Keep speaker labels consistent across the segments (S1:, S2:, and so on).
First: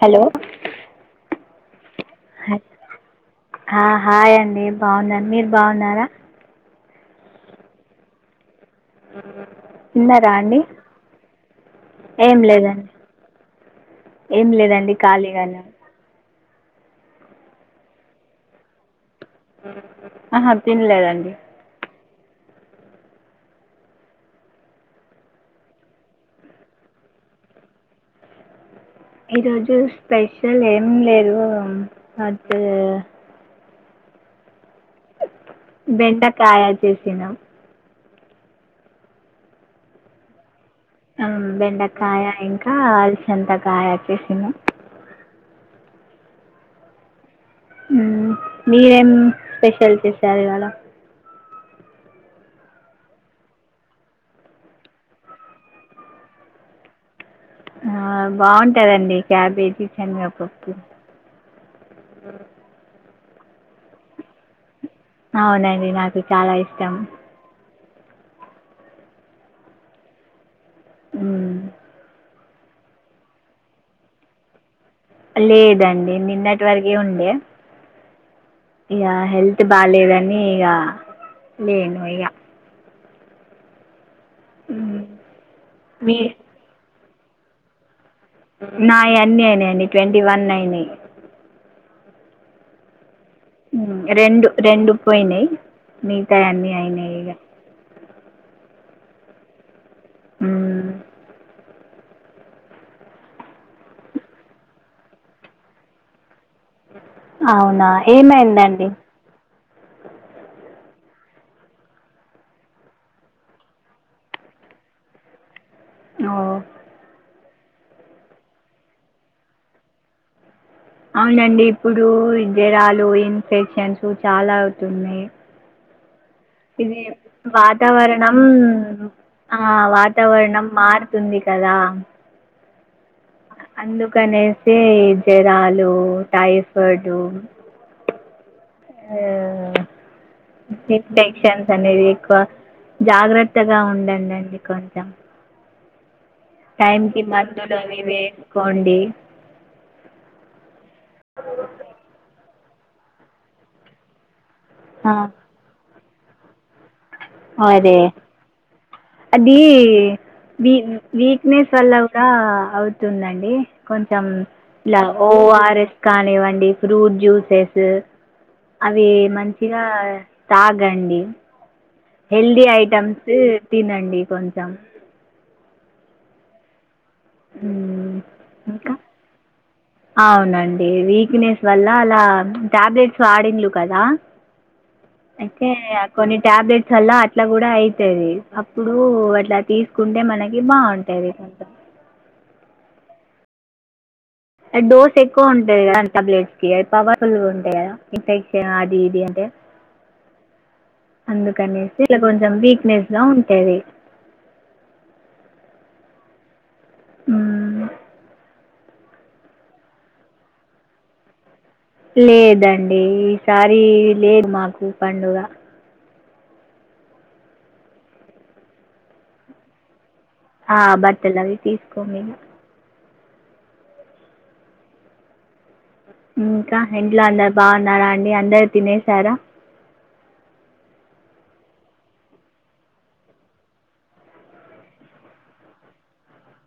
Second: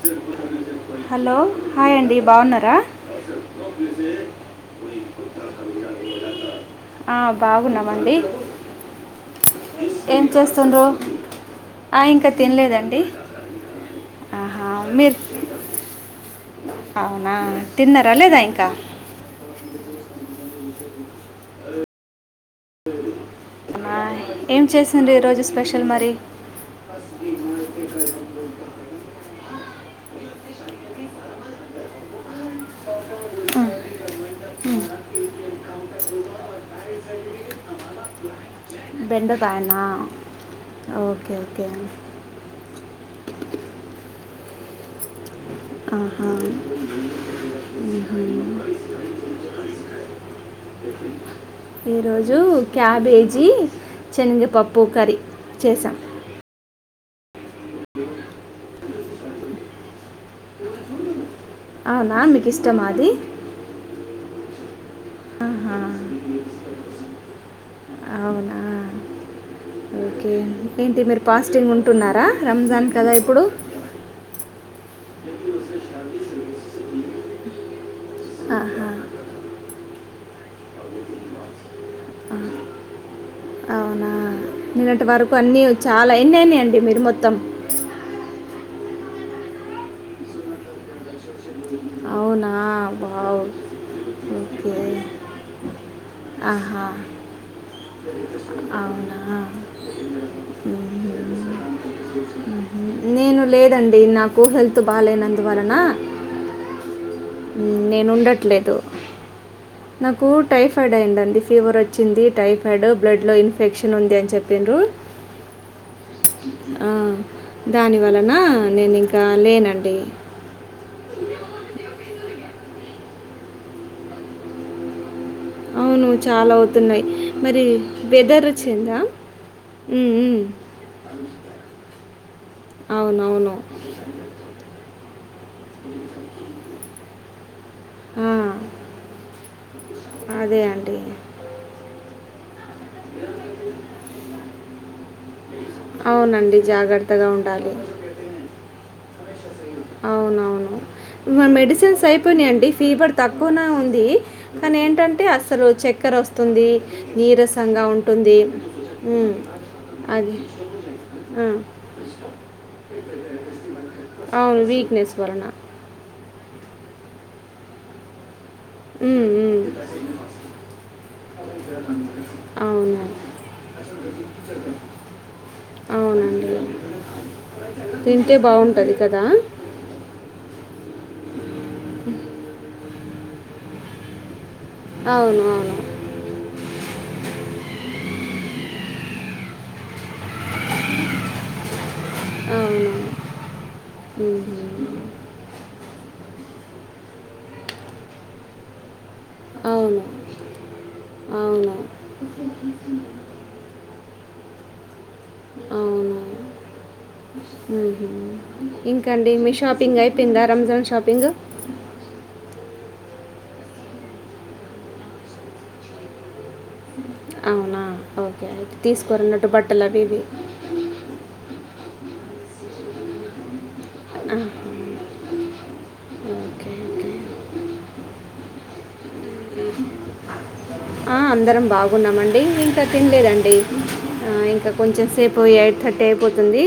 S1: Hello
S2: hello hi అండి బాగున్నారా
S1: hi అండి బాగున్నారు మీరు బాగున్నారా
S2: ఆ బాగున్నామండి ఏం
S1: తిన్నారా అండి
S2: చేస్తుండ్ర ఆ ఇంకా
S1: ఏం లేదండి
S2: తినలేదండి
S1: ఏం
S2: ఆహా
S1: లేదండి
S2: మీరు
S1: ఖాళీగానే
S2: అవునా తిన్నారా లేదా ఇంకా
S1: ఆహా తినలేదండి
S2: ఏం చేసింది ఈ రోజు స్పెషల్ మరి మాకంట
S1: లు ఏమి లేదు అట్
S2: అ
S1: బెండకాయ చేేసిన
S2: బెండదయనా
S1: బెండకాయ ఇంకా అరిసంతకాయ వచ్చేసా
S2: ఆహా ఉహుం.
S1: మీరేం స్పెషల్ చేసారు ఇవాళ
S2: ఈరోజు క్యాబేజీ శనగపప్పు కర్రీ చేసాం [inaudible]
S1: ఇంటదండి క్యాబేజ చనిపప్పుకి
S2: అనా మీకు ఇష్టమాది ఆహా
S1: అవునండి నాకు చాలా ఇష్టం
S2: అవునా ఓకే ఏంటి మీరు
S1: మ్మ్.
S2: పాస్టింగ్ ఉంటున్నారా రంజాన్ కదా ఇప్పుడు
S1: లేదండి నిన్నటి వరకే ఉండే
S2: ఆహా
S1: తె బాలేదని ఇగ లేను ఇగ
S2: అవునా నిన్నటి వరకు అన్ని చాలా ఎన్ని అయ్యింనియండి మీరు మొ త్తం
S1: నాయి అన్ని అయినియండి ట్వంటీ వన్ అయినయి
S2: అవునా వావ్
S1: రెండు
S2: ఓకే
S1: రెండు పోయినాయ్ మిగతా అన్నీ
S2: ఆహా
S1: అయినాయి ఇగ
S2: అవునా
S1: మ్
S2: మ్ హు నేను లేదండి నాకు హెల్త్ బాలేనందువలన మ్
S1: అవునా
S2: నేనుండట్లేదు
S1: ఏమైందండి
S2: నాకు టైఫాయిడ్ అయిందండి ఫీవర్ వచ్చింది టైఫాయిడ్ బ్లడ్ లో ఇన్ఫెక్షన్ ఉంది అని చెప్పిన్రు రు
S1: ఓ
S2: ఆ దాని వలన నేను ఇంకా లేనండి
S1: అవునండి ఇప్పుడు జరాలు ఇన్ఫెక్షన్స్ చాలా అవుతున్నాయి
S2: అవును చాలా
S1: ఇది
S2: అవుతున్నాయి మరి
S1: వాతావరణం
S2: వెదర్ వచ్చిందా
S1: ఆ
S2: ఉమ్, ఉమ్.
S1: వాతావరణం మారుతుంది కదా
S2: అవునవును
S1: అందుకనేసి ఈ జరాలు టైఫాయిడు
S2: మ్
S1: ఆ
S2: అండి
S1: ఇన్ఫెక్షన్స్ అనేవి క్కువ జాగ్రత్తగా ఉండండండి కొంచెం
S2: అవునండి
S1: టైమ్ కి
S2: జాగ్రత్తగా ఉండాలి
S1: మందులు అవి వేసుకోండి
S2: అవునవును మ మెడిసిన్స్ అయిపోయినియండి ఫీవర్ తక్కువనే ఉంది కానీ
S1: ఆ,
S2: ఏంటంటే అసలు చెక్కర వస్తుంది నీరసంగా
S1: అదే
S2: ఉంటుంది మ్
S1: అది
S2: అది
S1: వీ
S2: ఆ,
S1: వీక్నెస్ వల్ల కూడా అవుతుందండి కొంచెం
S2: అవును
S1: ఇలా
S2: వీక్నెస్ వలన
S1: ఓఆర్ఎస్ కానివ్వండి ఫ్రూట్ జ్యూసెస్ అవి
S2: ఉమ్, ఉమ్.
S1: మంచిగా తాగండి హెల్దీ
S2: అవును
S1: ఐటమ్స్ తినండి కొంచెం
S2: అవునండి
S1: హ్మ్.
S2: తింటే
S1: ఇంకా?
S2: బాగుంటది కదా
S1: అవునండి వీక్నెస్ వల్ల అలా టాబ్లెట్స్ వాడిన్లు కదా
S2: అవును
S1: అయితే అ కొన్ని టాబ్లెట్స్ వల్ల అట్లా కూడా అయితది అప్పుడు ఇలా తీసుకుంటే మనకి బాగుంటాది కొంచం
S2: అవును అవును మ్మ్.
S1: డోస్ ఎక్కువ ఉంటంది కదా టాబ్లెట్స్ కి అవి పవర్ఫుల్గా ఉంటాయి కదా ఇన్ఫెక్షన్ అది ఇ
S2: అవును అవును
S1: అందుకనేసి ఇలా కొంచెం వీక్నెస్ లా ఉంటాది
S2: అవునువును
S1: హ్మ్.
S2: ఉమ్ హు ఇంకాండి మీ షాపింగ్ అయిపోయిందా రంజాన్ షాపింగ్
S1: లేదండి ఈసారి లేదు మాకు పండుగ
S2: అవునా ఓకే అయితే తీసుకోరన్నట్టు బట్టలు అవి ఇవి
S1: ఆ బట్టలు అవి తీసుకోము మేము
S2: అ హా
S1: ఇంకా ఇంట్లో అందరు బాగున్నారా అండి అందరు తినేశారా
S2: ఆ అందరం బాగున్నామండి ఇంకా తినలేదండి ఆ ఇంకా కొంచెం సేపు పోయా థర్టీ అయిపోతుంది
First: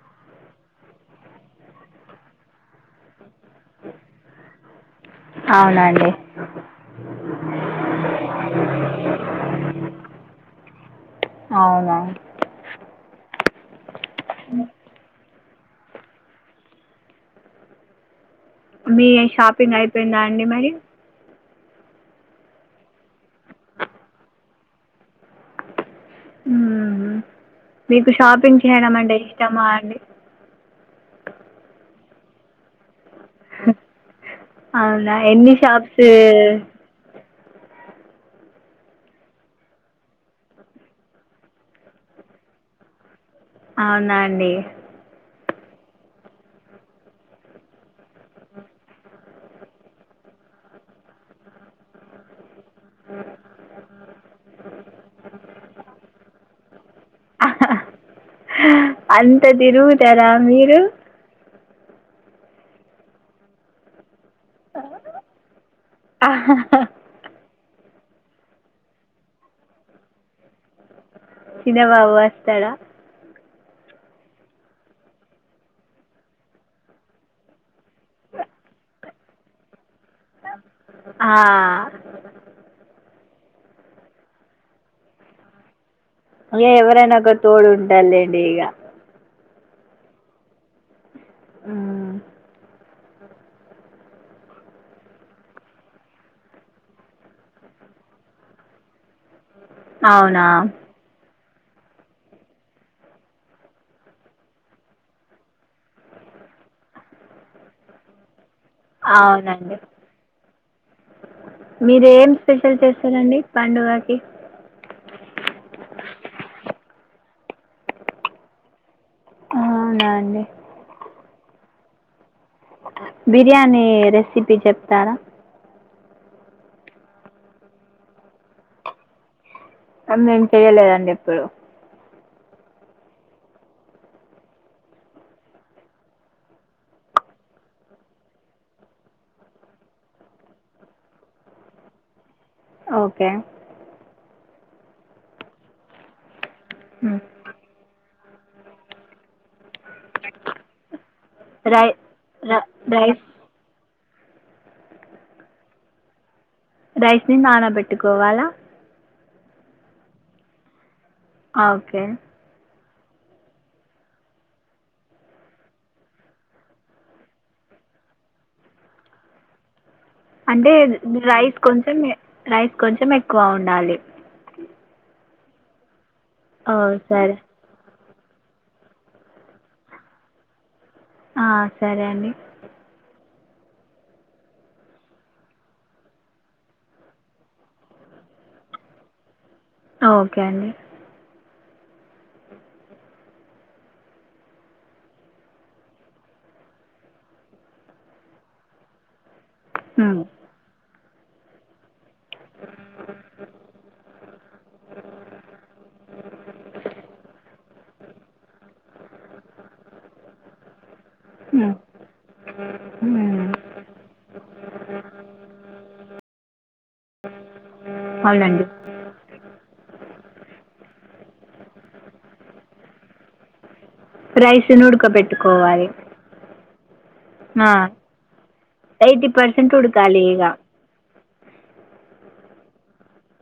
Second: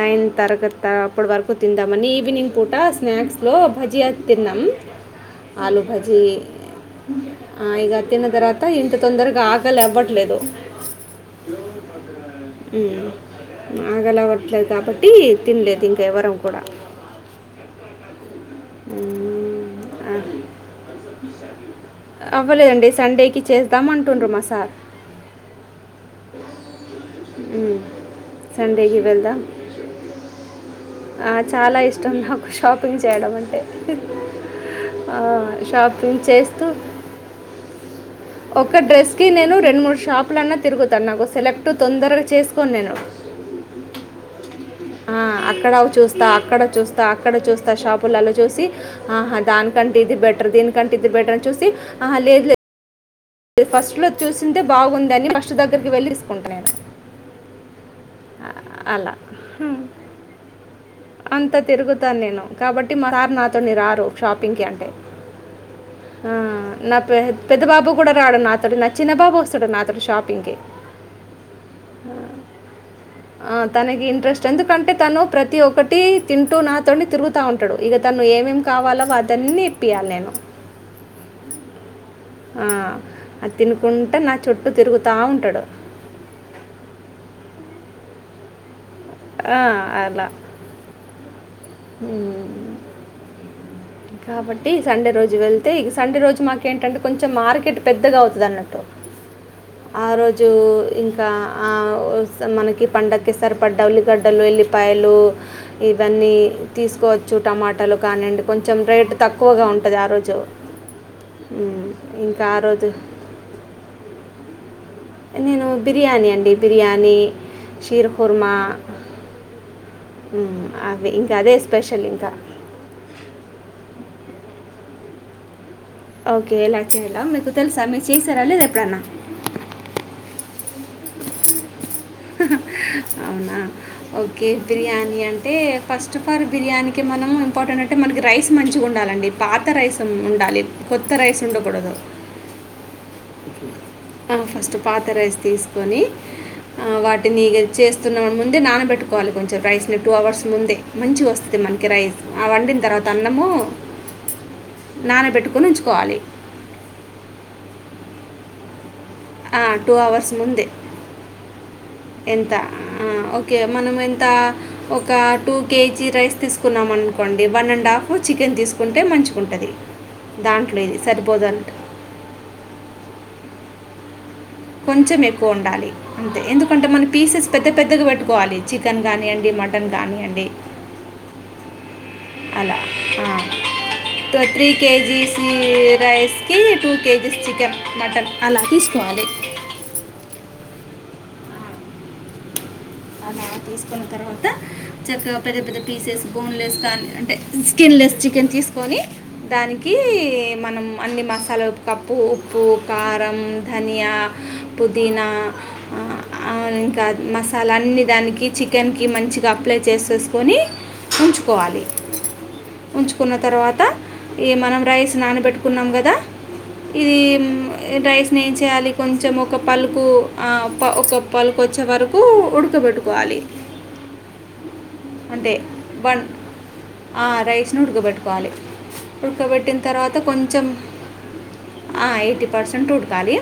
S2: నైన్ తరగతి తా అప్పడు వరకు తిందామని ఈవినింగ్ పూట స్నాక్స్ లో భజియా తిన్నాం ఆలూ
S1: అవునండి
S2: భజీ ఆ ఇగ అది తన్న తర్వాత ఇంత తొందరగా ఆకలి అవ్వట్లేదు
S1: అవునవును
S2: మ్ ఆకలి అవట్లేదు కాబట్టి తినలేదు, ఇంకా ఎవరం కూడా
S1: మీ
S2: ఉమ్,
S1: షాపింగ్
S2: ఆ,
S1: అయిపోయిందా, అండి మరి
S2: అవ్వలేదండి, సండేకి చేద్దాం అంటుండ్రు మాసార్
S1: మ్ మీకు షాపింగ్ చేయడం,
S2: సండేకి
S1: అంటే
S2: వెళ్దాం
S1: ఇష్టమా అండి
S2: ఆ చాలా ఇష్టం నాకు షాపింగ్ చేయటం అంటే
S1: అవునా
S2: ఆ
S1: ఎన్ని షాప్స్
S2: షాపింగ్ చేస్ [unintelligible] ఒక డ్రెస్ కి నేను రెండు మూడు షాపులన్నా తిరుగుతాను, నాకు సెలెక్ట్ తొందరగా చేసుకోను నేను
S1: అవునా అండి
S2: ఆ, అక్కడ చూస్తా అక్కడ చూస్తా అక్కడ చూస్తా, షాపులలో చూసి ఆహా దానికంటే, ఇది బెటర్ ద దాని కంటే ఇది బెటర్ చూసి లేదు లేదు అది ఫస్ట్లో చూసిందే బాగుందని ఫస్ట్ దగ్గరికి వెళ్లిి తీసుకుంటున్నాను.
S1: అంత తిరుగుతారా మీరు
S2: అంతా తిరుగుతాను, నేను కాబట్టి మాసారు నాతోని రారు, షాపింగ్ కి అంటే, ఆ నా పెద్ద బాబూ కూడా రాడు నాతోని నా చిన్నబాబు వస్తుడు నాతోని షాపింగ్ కి
S1: చిన్నబాబు వస్తాడా.
S2: ఆ తనకి ఇంట్రెస్ట్ ఎందుకంటే తను ప్రతి ఒక్కటి తింటూ నాతోని తిరుగుతా ఉంటాడు. ఇగా తను ఏమేమి కావాలో అతన్ని
S1: ఆ
S2: ఆ, అది తినుకుంటే, నా చుట్టూ తిరుగుతా ఉంటాడు.
S1: ఇగా ఎవరైనా ఒక తోడు ఉంటారు లెండి ఇక
S2: ఆ అలా
S1: మ్మ్.
S2: కాబట్టి సండే రోజు వెళ్తే ఇక సండే రోజు మాకేంటంటే, కొంచెం మార్కెట్ పెద్దగా అవుతుంది. అన్నట్టు [unintelligible] ఆ
S1: అవునా
S2: రోజు ఇంకా ఆ మనకి పండగకి సరిపడ్డాళ ఉల్లిగడ్డలు ఎల్లిపాయలు, ఇవన్నీ తీసుకోవచ్చు టమాటాలు కానియండి. కొంచెం రేటు తక్కువగా
S1: అవునండి
S2: ఉంటుంది. ఆ రోజు
S1: మీరు ఏం
S2: ఇంకా ఆ
S1: స్పెషల్
S2: రోజు
S1: చేస్తారండి, పండుగకి
S2: నేను బిర్యానీ, అండి బిర్యానీ, షీర్ కుర్మ
S1: అవునా అండి
S2: అవి ఇంకా అదే స్పెషల్ ఇంకా
S1: రేసిపీ చెప్తారా
S2: ఓకే ఎలా చేయలా, మీకు తెలుసా మీరు చేసారా లేదా ఎప్పుడన్నా.
S1: మేం చెయ్యలేదండి ఎప్పుడు
S2: అవునా ఒకే బిర్యానీ అంటే ఫాస్టఫాల్ బిర్యానీ కి మం ఇంపార్టెంట్ అంటే మనకి రైస్ మంచిగా ఉండాలండి, పాత రైస్ ఉండాలి కొత్త రైస్ ఉండకూడదు.
S1: ఓకే
S2: ఫస్ట్ పాత రైస్ తీసుకొని వాటిని చే స్తున్నా ముందు నానబట్టుకోవాలి కొంచెం రైస్ టూ అవర్స్ ముందే మంచిగా వస్తుంది,
S1: రై
S2: మనకి
S1: రై
S2: రైస్ ఆ
S1: ర-
S2: వండిన తర్వాత
S1: రైస్
S2: అన్నము, నానబెట్టుకొని ఉంచుకోవాలి,
S1: రైస్ ని నానబెట్టుకోవాలా
S2: టూ అవర్స్ ముందే
S1: ఆ ఓకే
S2: ఎంత ఓకే మనం ఎంత ఒక టూ కేజీ రైస్ తీసుకున్నాం అనుకోండి వన్ అండ్ హాఫ్ చికెన్ తీసుకుంటే మంచిగా ఉంటది.
S1: అంటే రైస్ కొంచెం, రైస్ కొంచెం ఎక్కువ ఉండాలి.
S2: కొంచెం ఎక్కువ ఉండాలి, అంతే
S1: ఓ
S2: ఎందుకంటే
S1: సరే
S2: మనంపీసెస్ పెద్ద పెద్దగా పెట్ కోవాలి చికెన్ కానినియండి, మటన్ కానినీయండి.
S1: ఆ సరే అండి
S2: అలా త్రీ కేజీస్ రైస్ కి టూ కేజీస్ చికెన్ మటన్ అలా తీసుకు పాలిక్
S1: ఓకే అండి
S2: అలా తీసుకున్న తర్వాత చక్కగా పెద్ద పెద్ద పీసెస్ బోన్లెస్ కానీ అంటే స్కిన్ లెస్ చికెన్ తీసుకొని దానికి
S1: మ్మ్.
S2: మనం అన్ని మసాలా కప్పు ఉప్పు కారం ధనియా పుదీనా అవు ఇంకా మ అలు అన్ని దానికి చికెన్కి మంచిగా అప్లై చేసేసుకొని
S1: మ్మ్.
S2: ఉంచుకోవాలి ఉంచుకున్న
S1: మ్మ్.
S2: తర్వాత ఈ మనం రైస్ నానబెట్టుకున్నాం కదా ఇది రైస్ న ఏం
S1: అవునండి
S2: చేయాలి కొంచెం ఒక పలు పలుకొచ్చే వరకు ఉడకబెట్టుకోవాలి
S1: రైసుని ఉడక
S2: అంటే
S1: పెట్టుకోవాలి
S2: బన్ ఆ రైస్ని ఉడకబెట్టుకోవాలి
S1: ఎయిటీ పర్సెంట్
S2: ఉడకబెట్టిన తర్వాత
S1: ఉడకాలి ఇక
S2: కొంచెం ఆ ఎయిటీ పర్సెంట్ ఉడకాలి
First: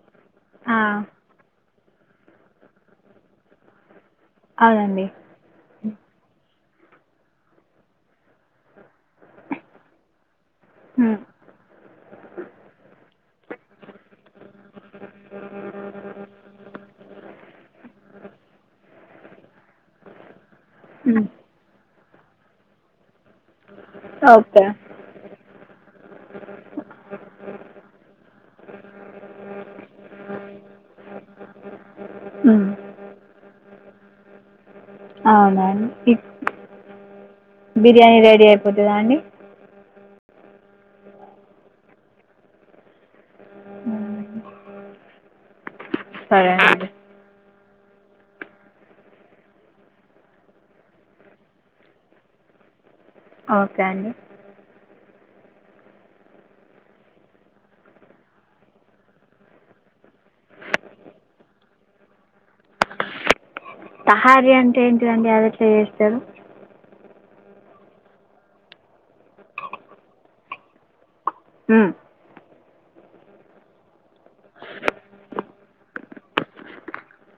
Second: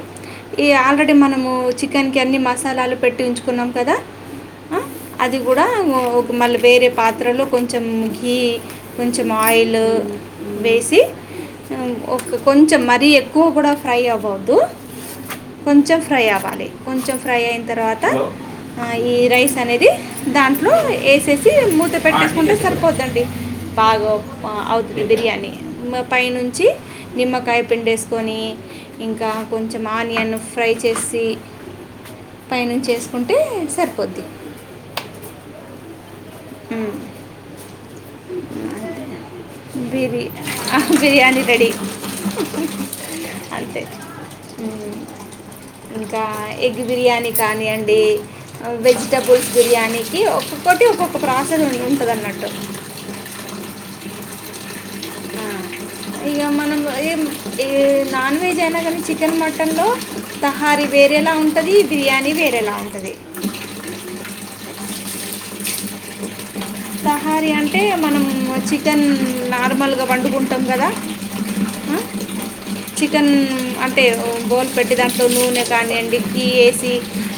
S2: ఈ
S1: ఆ,
S2: ఆల్రెడీ మనము చికెన్కి మసాలాలు పెట్టించుకున్నాం కదా
S1: అవునండి
S2: అది కూడా మళ్ళీ వేరే పాత్రలు కొంచెం గీ కొంచెం ఆయిల్ వేసి
S1: ఉమ్,
S2: ఒక కొంచెం మరీ ఎక్కువ కూడా ఫ్రై అవ్వద్దు కొంచెం ఫ్రై అవ్వాలి కొంచెం ఫ్రై అయిన తర్వాత ఈ రైస్ అనేది దాంట్లో ఎ
S1: ఉమ్,
S2: మూత పెట్టేసుకుంటే సరిపోదండి బాగా
S1: ఓకే
S2: అవుతుంది బిర్యానీ పైనుంచి నిమ్మకాయ పిడిసుకొని ఇంకా కొంచెం ఆనియన్న ఫ్రై చేసి
S1: ఉమ్,
S2: పైనుంచి ఏసుకుంటే సరిపోద్ది
S1: అవునాఅండి
S2: మ్
S1: బిర్యానీ రెడీ అయిపోతుందా అండి
S2: బి బిర్యానీ రెడీ అంతే
S1: ఉమ్,
S2: ఇంకా
S1: సరే
S2: ఎగ్
S1: అండి
S2: బిర్యానీ కానీ బి అడి వెజిటబుల్స్ బిర్యానీకి ఒక్కొక్కటి ఒక్కొక్క ప్రాసెస్ ఉండి ఉంటుంది అన్నట్టు
S1: ఓకే అండి
S2: ఆ ఇక మనం ఏ నాన్ వెజ్ అయినా కానీ చికెన్ మటన్ లో తహారీ వారేలా ఉంటది బిర్యానీ వేరే
S1: తహార అంటే ఏంటిదండి అదట్లా చేస్తారు
S2: తహారీ అంటే మనం చికెన్ నార్మల్గా వండుకుంటాం కదా
S1: ఉమ్,
S2: ఆ, చికెన్ అంటే బోన్ పెట్టి దాంట్లో నూనె కానీండి గీ ఏసి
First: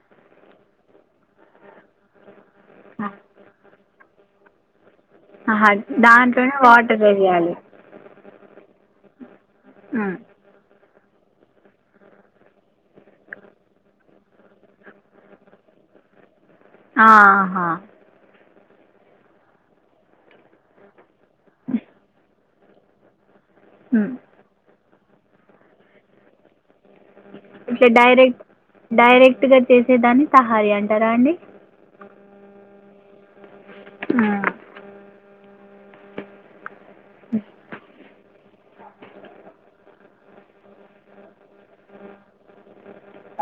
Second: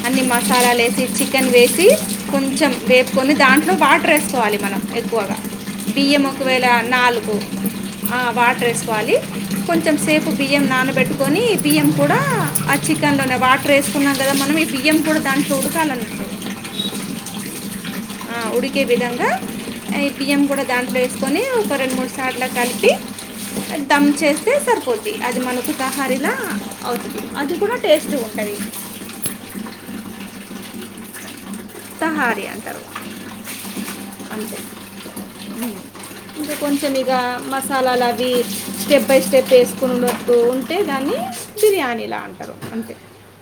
S2: అన్ని మసాలాలు ఎసి చికెన్ వేసి కొంచెం వేపుకొని దాంట్లో వాటర్ వేసుకోవాలి మనం ఎక్కువగా
S1: ఆహా
S2: బియ్యం
S1: దాంట్లోనే
S2: ఒకవేల
S1: వాటర్
S2: నాలుగు
S1: వేయాలి
S2: వాటర్ వేసుకోవాలి కొంచెం
S1: ఉమ్,
S2: సేపు బియ్యం నానా పెట్టుకొని బియ్యం కూడా ఆ చికెన్ లోనే వాటర్ వేసుకున్నాం కదా మనం ఈ బియ్యం కూడా దాన్ని చూడకాల అ
S1: ఆహా
S2: ఉక్కే విధంగా ఈ బియ్యం కూడా దాంట్లో వేసుకొని ఒక రెండు మూడు సార్లు కలిపి దమ్
S1: ఉమ్,
S2: చేస్తే సరిపోద్ది అది మనకు తహారిలా
S1: ఇట్లా డైరెక్ట్ డైరెక్ట్గా చేసేదాన్ని సహార అంటారా అండి
S2: తాహారీ అంటారు అంతే
S1: ఉమ్,
S2: ఇంకా కొంచెం ఇక మసాలాలు అవి స్టెప్ బై స్టెప్ వేసుకున్నట్టు ఉంటే దాన్ని బిర్యానీలా అంటారు అంతే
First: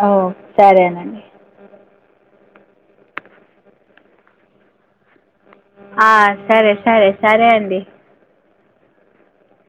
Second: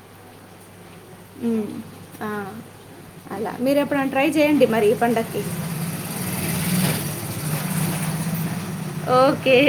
S1: ఓ సరే అనా
S2: ఆ అలా మీరు ఎప్పుడు ట్రై చెయండి మరి పండగకి
S1: ఆ సరే సరే సరే అండి
S2: ఓకే